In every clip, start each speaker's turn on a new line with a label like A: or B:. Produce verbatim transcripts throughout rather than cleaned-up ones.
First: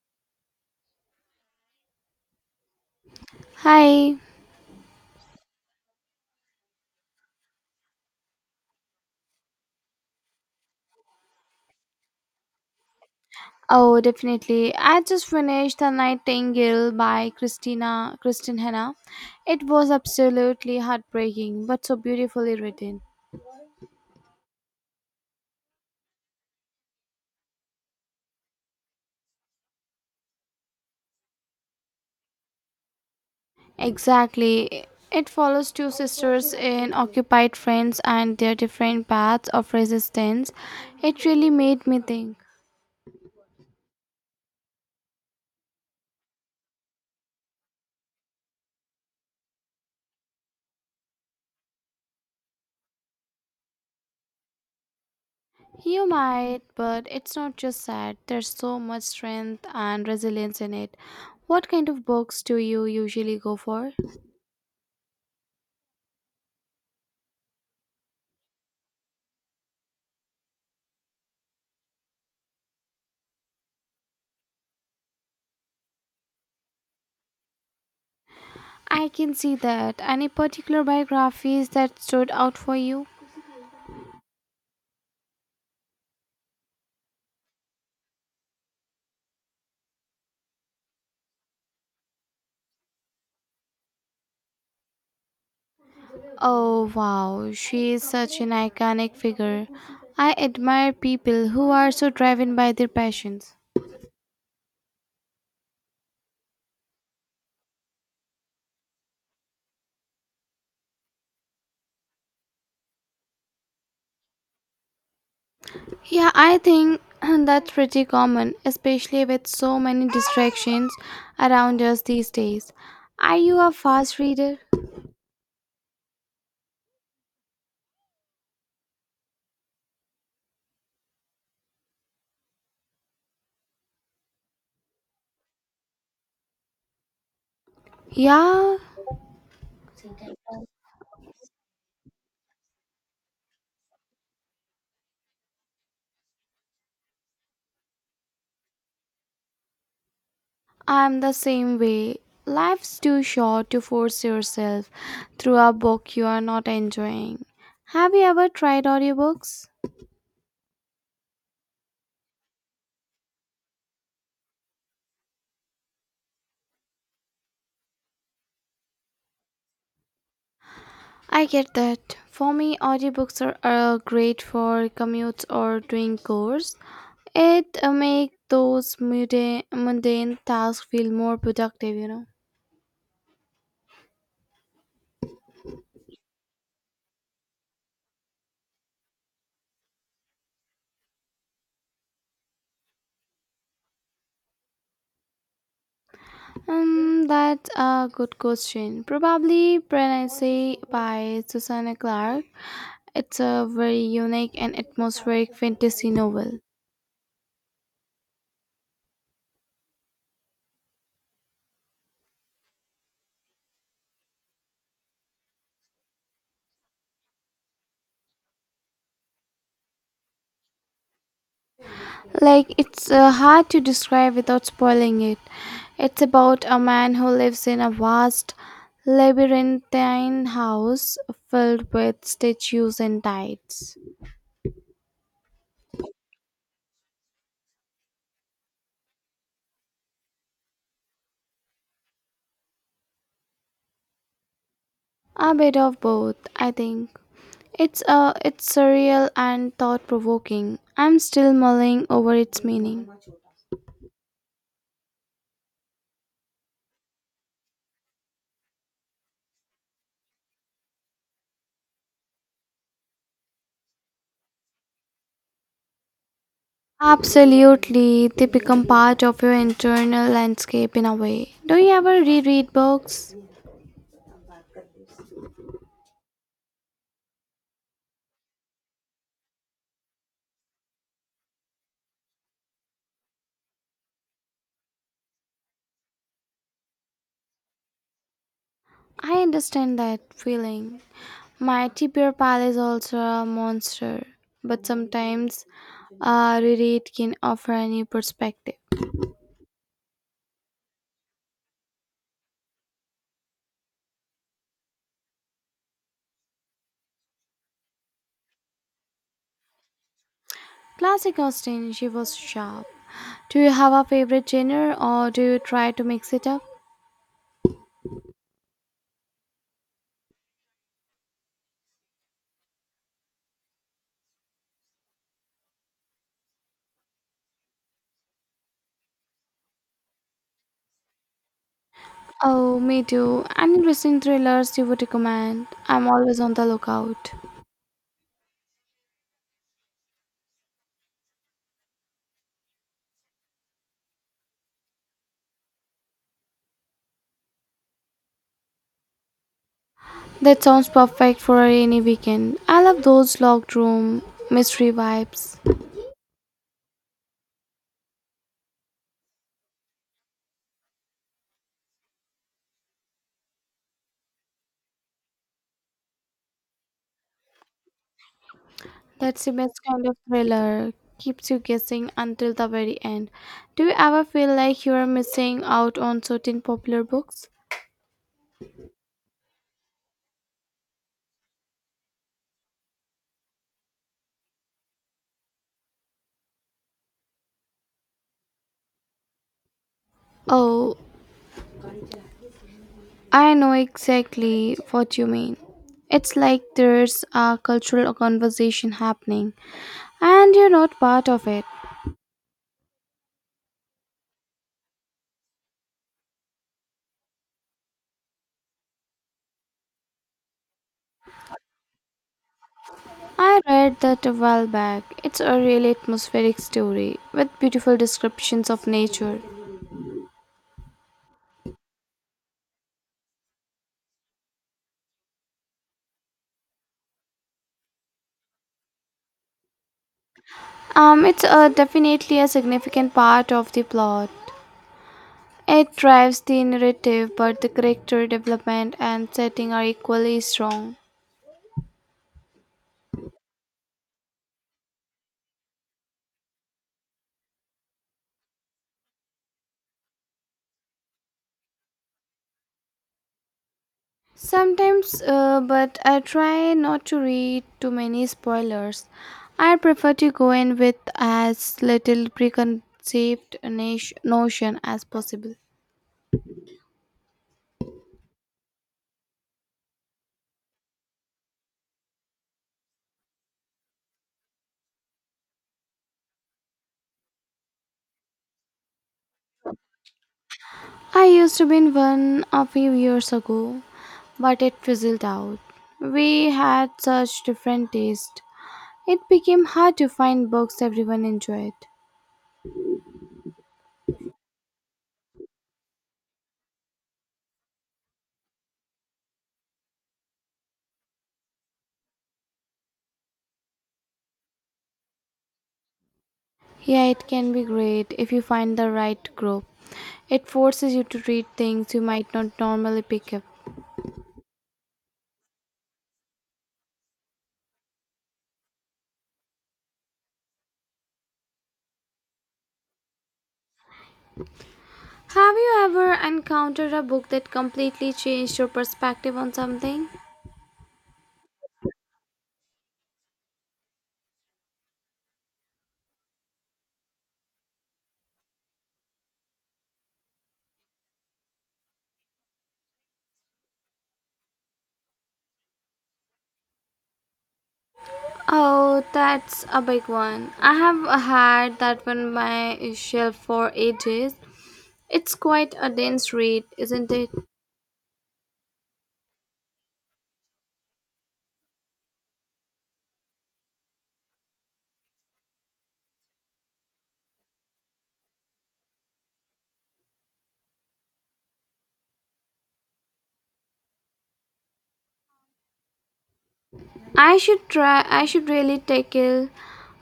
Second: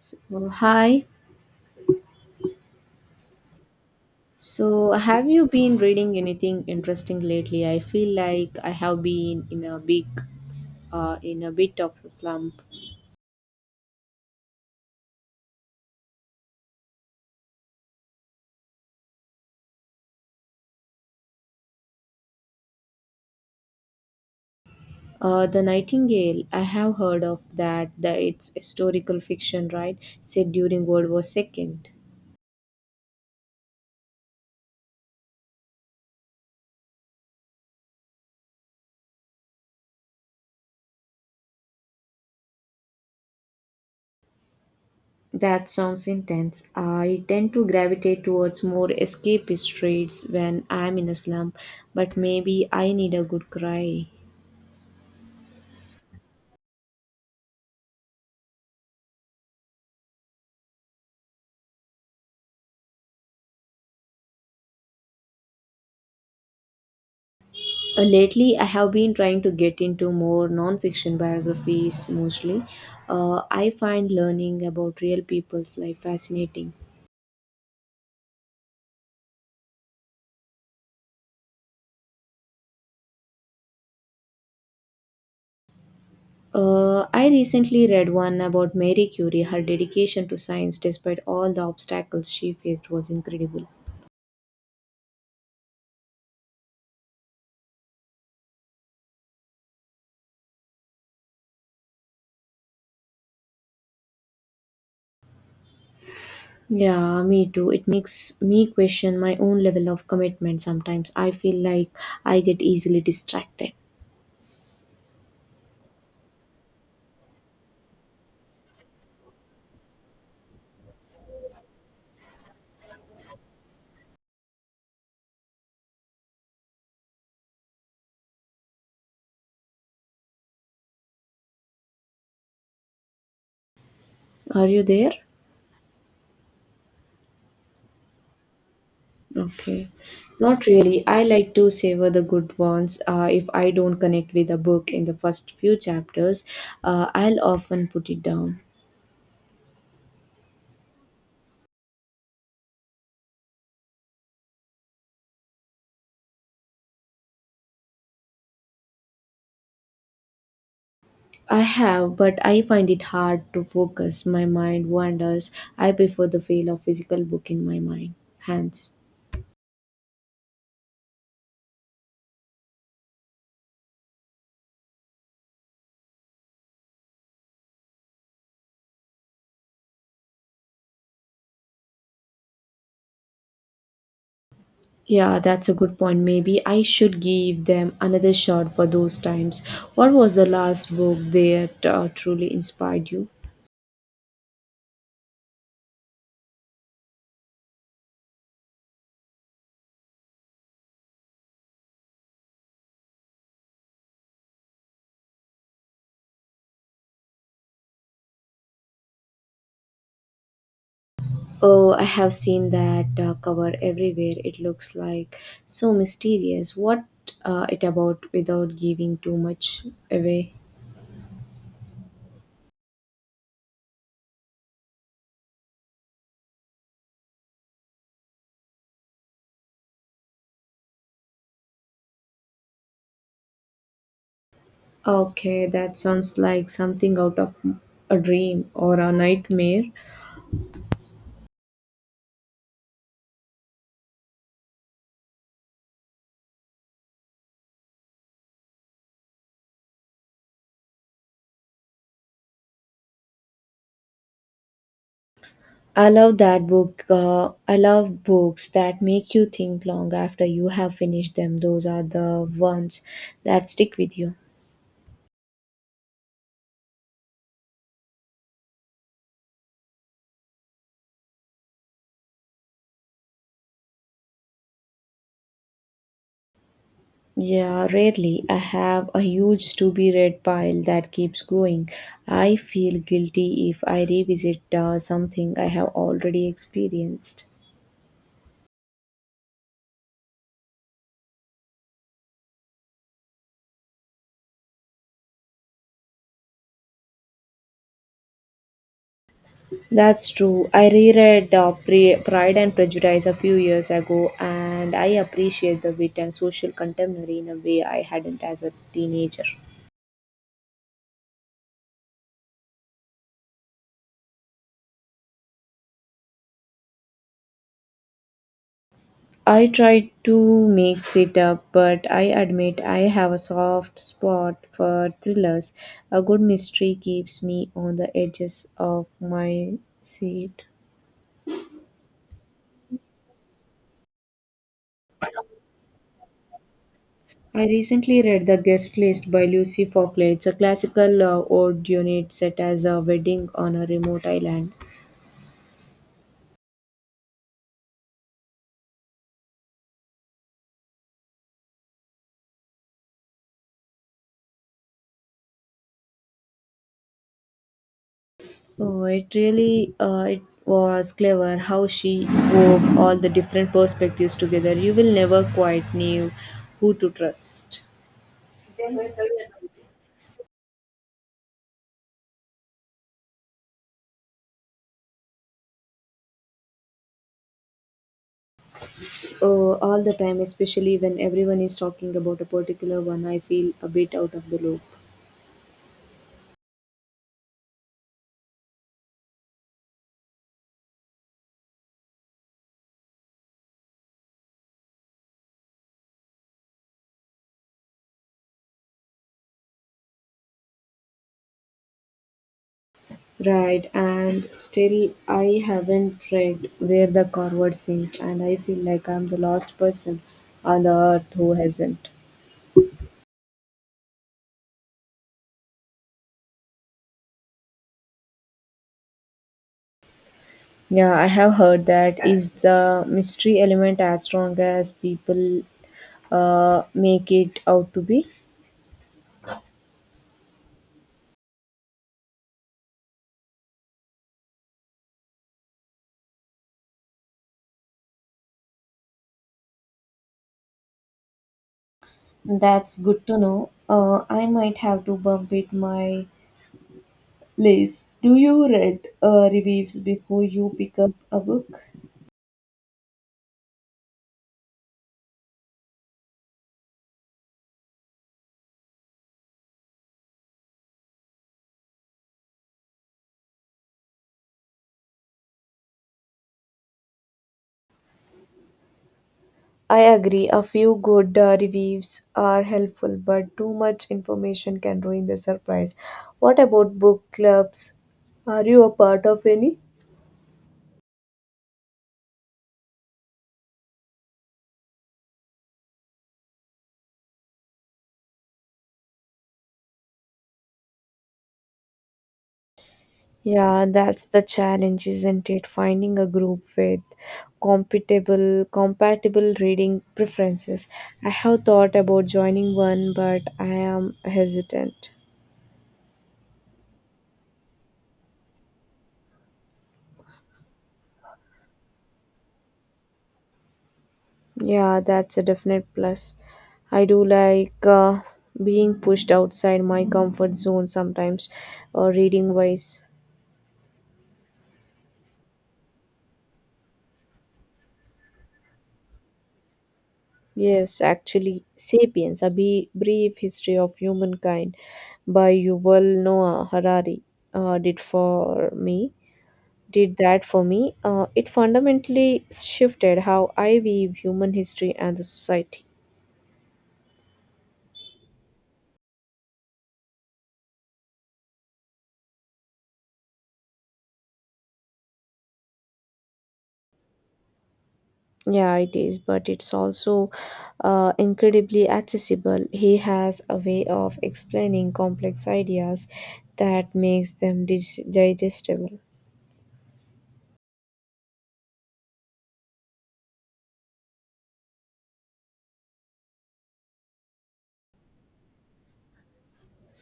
A: So, hi.
B: Hi.
A: So, have you been reading anything interesting lately? I feel like I have been in a big, uh, in a bit of a slump.
B: Oh, definitely. I just finished The Nightingale by Christina Kristin Hanna. It was absolutely heartbreaking, but so beautifully written.
A: Uh, the Nightingale. I have heard of that. That it's historical fiction, right? Set during World War Second.
B: Exactly. It follows two sisters in occupied France and their different paths of resistance. It really made me think.
A: That sounds intense. I tend to gravitate towards more escapist reads when I'm in a slump, but maybe I need a good cry.
B: You might, but it's not just sad. There's so much strength and resilience in it. What kind of books do you usually go for?
A: Uh, lately, I have been trying to get into more non-fiction biographies mostly. Uh, I find learning about real people's life fascinating.
B: I can see that. Any particular biographies that stood out for you?
A: Uh, I recently read one about Marie Curie. Her dedication to science, despite all the obstacles she faced, was incredible.
B: Oh wow, she is such an iconic figure. I admire people who are so driven by their passions.
A: Yeah, me too. It makes me question my own level of commitment sometimes. I feel like I get easily distracted.
B: Yeah, I think that's pretty common, especially with so many distractions around us these days. Are you a fast reader?
A: Are you there?
B: Yeah,
A: Okay. Not really. I like to savor the good ones. Uh, if I don't connect with a book in the first few chapters, uh, I'll often put it down.
B: I'm the same way. Life's too short to force yourself through a book you are not enjoying. Have you ever tried audiobooks?
A: I have, but I find it hard to focus. My mind wanders. I prefer the feel of physical book in my mind. Hands.
B: I get that. For me, audiobooks are, are great for commutes or doing chores. It uh, make those mundane, mundane tasks feel more productive, you know.
A: Yeah, that's a good point. Maybe I should give them another shot for those times. What was the last book that uh, truly inspired you?
B: Um, that's a good question. Probably Pregnancy by Susanna Clark. It's a very unique and atmospheric fantasy novel.
A: Oh, I have seen that uh, cover everywhere. It looks like so mysterious. What uh, it about without giving too much away?
B: Like, it's uh, hard to describe without spoiling it. It's about a man who lives in a vast labyrinthine house filled with statues and tides.
A: Okay, that sounds like something out of a dream or a nightmare.
B: A bit of both, I think. It's uh, it's surreal and thought-provoking. I'm still mulling over its meaning.
A: I love that book. Uh, I love books that make you think long after you have finished them. Those are the ones that stick with you.
B: Absolutely, they become part of your internal landscape in a way. Do you ever reread books?
A: Yeah, rarely. I have a huge to be read pile that keeps growing. I feel guilty if I revisit uh, something I have already experienced.
B: I understand that feeling. My Bear Pal is also a monster, but sometimes a reread can offer a new perspective.
A: That's true. I reread uh, Pre- Pride and Prejudice a few years ago and I appreciate the wit and social contemporary in a way I hadn't as a teenager.
B: Classic Austin, she was sharp. Do you have a favorite genre or do you try to mix it up?
A: I try to mix it up, but I admit I have a soft spot for thrillers. A good mystery keeps me on the edges of my seat.
B: Oh, me too. Any interesting thrillers you would recommend? I'm always on the lookout.
A: I recently read The Guest List by Lucy Faulkner. It's a classical uh, old unit set as a wedding on a remote island.
B: That sounds perfect for any weekend. I love those locked room mystery vibes.
A: Oh, it really uh, it was clever how she wove all the different perspectives together. You will never quite know who to trust.
B: That's the best kind of thriller. Keeps you guessing until the very end. Do you ever feel like you are missing out on certain popular books?
A: Uh, all the time, especially when everyone is talking about a particular one, I feel a bit out of the loop.
B: Oh, I know exactly what you mean. It's like there's a cultural conversation happening, and you're not part of it.
A: Right, and still I haven't read where the Corvard sings, and I feel like I'm the last person on the earth who hasn't.
B: I read that a while back. It's a really atmospheric story with beautiful descriptions of nature.
A: Yeah, I have heard that. Is the mystery element as strong as people uh, make it out to be?
B: Um, it's uh, Definitely a significant part of the plot. It drives the narrative, but the character development and setting are equally strong.
A: That's good to know. Uh, I might have to bump it my Liz, do you read uh, reviews before you pick up a book?
B: Sometimes, uh, but I try not to read too many spoilers. I prefer to go in with as little preconceived nat- notion as possible.
A: I agree, a few good uh, reviews are helpful, but too much information can ruin the surprise. What about book clubs? Are you a part of any?
B: I used to be in one a few years ago, but it fizzled out. We had such different taste. It became hard to find books everyone enjoyed.
A: Yeah, that's the challenge, isn't it? Finding a group with compatible compatible reading preferences. I have thought about joining one, but I am hesitant.
B: Yeah, it can be great if you find the right group. It forces you to read things you might not normally pick up.
A: Yeah, that's a definite plus. I do like uh, being pushed outside my comfort zone sometimes, uh, reading wise.
B: Have you ever encountered a book that completely changed your perspective on something?
A: Yes, actually, Sapiens, a be- brief history of humankind by Yuval Noah Harari, uh, did for me. Did that for me. Uh, it fundamentally shifted how I view human history and the society.
B: Oh, that's a big one. I have had that on my shelf for ages. It's quite a dense read, isn't it?
A: Yeah, it is, but it's also uh, incredibly accessible. He has a way of explaining complex ideas that makes them dig- digestible.
B: I should try I should really tackle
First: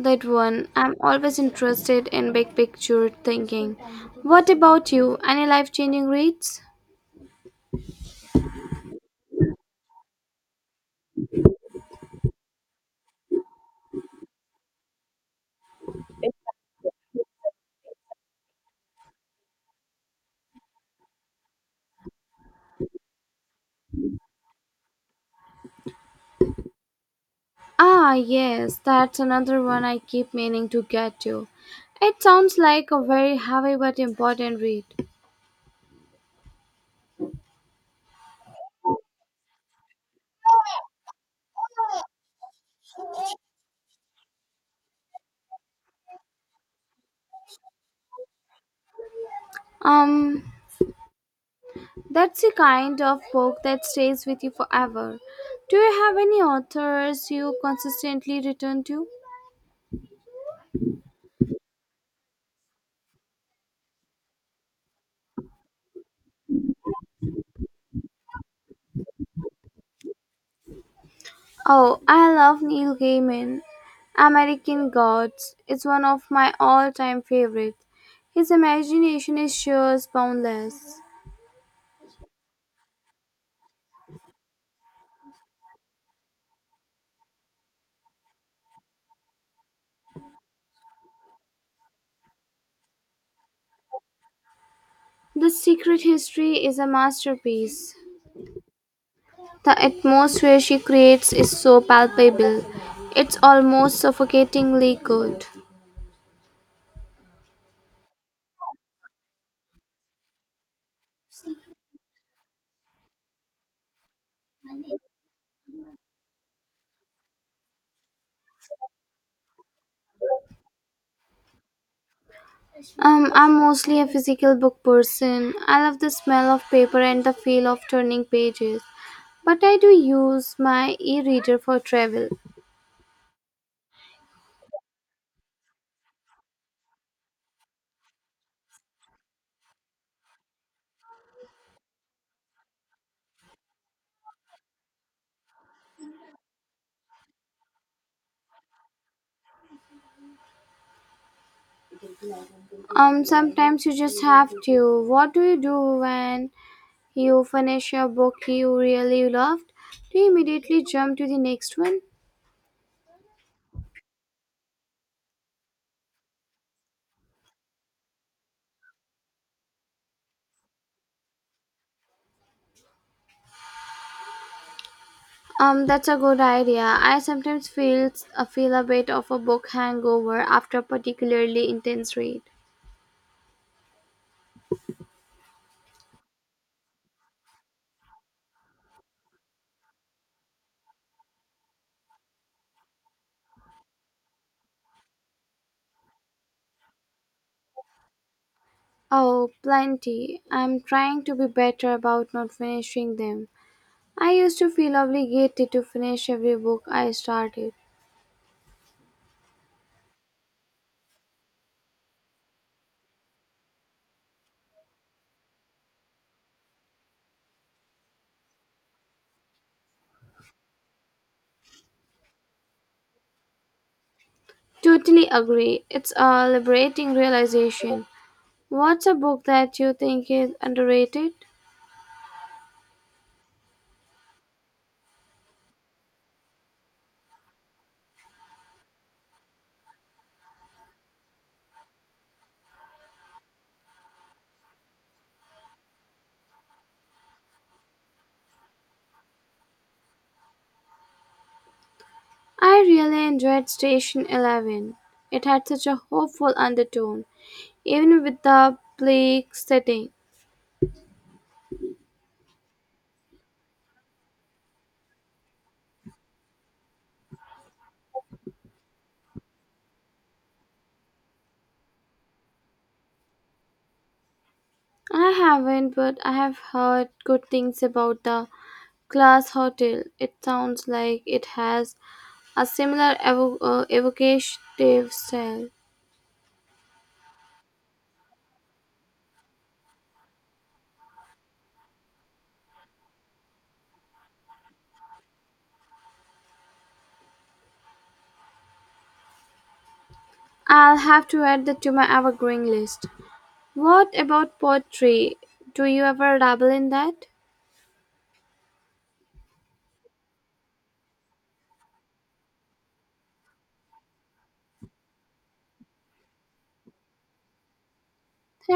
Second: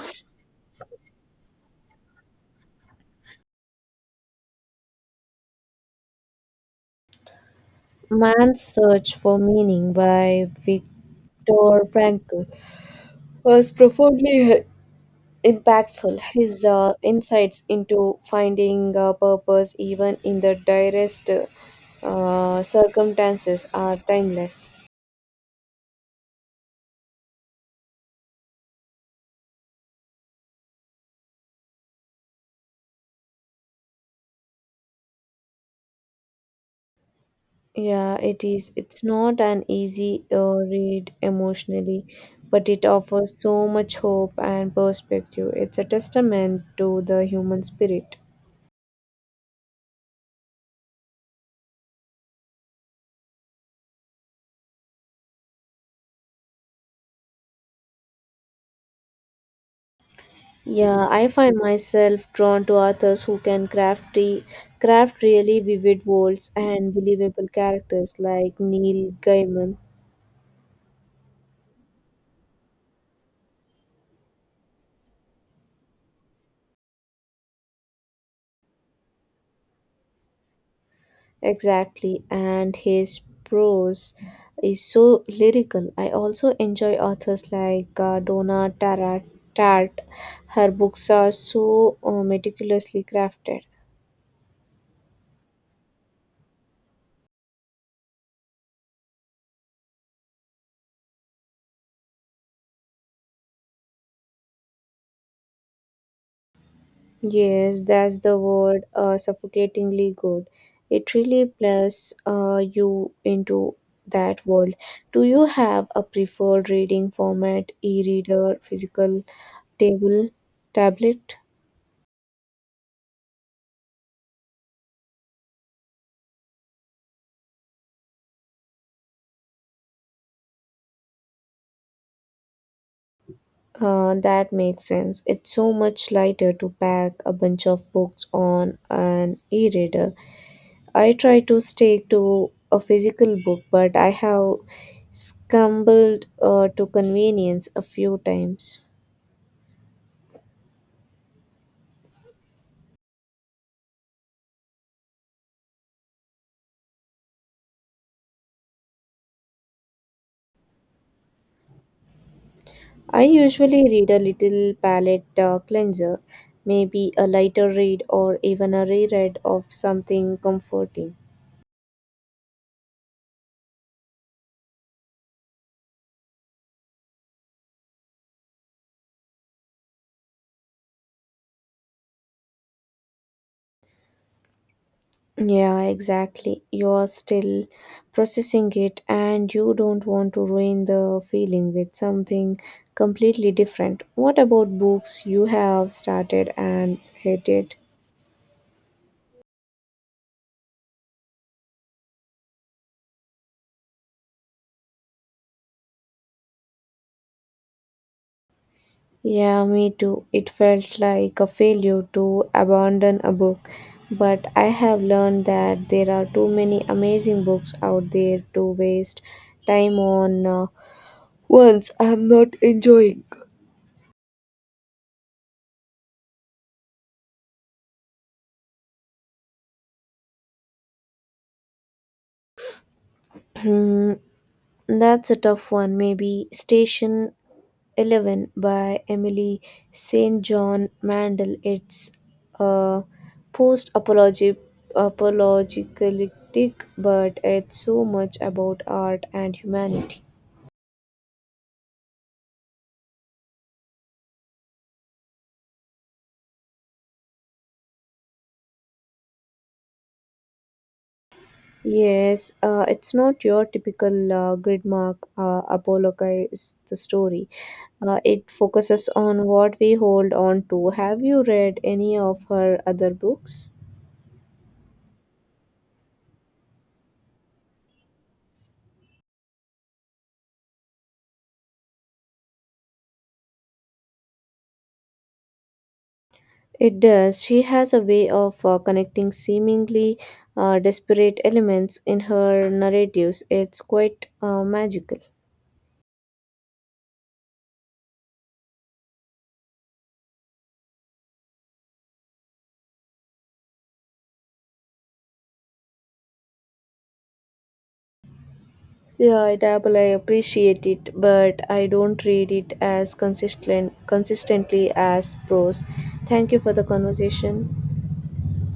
B: that one. I'm always interested in big picture thinking. What about you? Any life changing reads?
A: Man's Search for Meaning by Viktor Frankl was profoundly uh, impactful. His uh, insights into finding uh, purpose, even in the direst uh, circumstances, are timeless.
B: Ah yes, that's another one I keep meaning to get to. It sounds like a very heavy but important read.
A: Yeah, it is. It's not an easy uh, read emotionally, but it offers so much hope and perspective. It's a testament to the human spirit.
B: Um that's the kind of book that stays with you forever. Do you have any authors you consistently return to?
A: Yeah, I find myself drawn to authors who can craft re- craft really vivid worlds and believable characters like Neil Gaiman.
B: Oh, I love Neil Gaiman. American Gods is one of my all time favorites. His imagination is sure as boundless.
A: Exactly, and his prose is so lyrical. I also enjoy authors like uh, Donna Tara- Tartt. Her books are so uh, meticulously crafted.
B: The Secret History is a masterpiece. The atmosphere she creates is so palpable. It's almost suffocatingly good.
A: Yes, that's the word, uh, suffocatingly good. It really bless uh, you into that world. Do you have a preferred reading format, e-reader, physical table, tablet?
B: Um, I'm mostly a physical book person. I love the smell of paper and the feel of turning pages. But I do use my e reader for travel.
A: Uh, that makes sense. It's so much lighter to pack a bunch of books on an e reader. I try to stick to a physical book, but I have scrambled uh, to convenience a few times.
B: Um, sometimes you just have to. What do you do when you finish a book you really loved? Do you immediately jump to the next one?
A: I usually read a little palette uh, cleanser, maybe a lighter read or even a reread of something comforting.
B: Um, that's a good idea. I sometimes feel uh, feel a bit of a book hangover after a particularly intense read.
A: Yeah, exactly. You're still processing it and you don't want to ruin the feeling with something completely different. What about books you have started and hated?
B: Oh, plenty. I'm trying to be better about not finishing them. I used to feel obligated to finish every book I started.
A: Yeah, me too. It felt like a failure to abandon a book, but I have learned that there are too many amazing books out there to waste time on uh, ones I'm not enjoying.
B: Totally agree. It's a liberating realization. What's a book that you think is underrated?
A: That's a tough one. Maybe Station eleven by Emily Saint John Mandel. It's a post apologetic, but it's so much about art and humanity.
B: I really enjoyed Station eleven. It had such a hopeful undertone, even with the bleak setting.
A: Yes, uh, it's not your typical uh, gridmark uh, apologise the story. Uh, it focuses on what we hold on to. Have you read any of her other books?
B: I haven't, but I have heard good things about the Glass Hotel. It sounds like it has a similar evo- uh, evocative style.
A: It does. She has a way of uh, connecting seemingly uh, disparate elements in her narratives. It's quite uh, magical.
B: I'll have to add that to my evergreen list. What about poetry? Do you ever dabble in that?
A: Yeah, it dabble. I appreciate it, but I don't read it as consistent consistently as prose. Thank you for the conversation.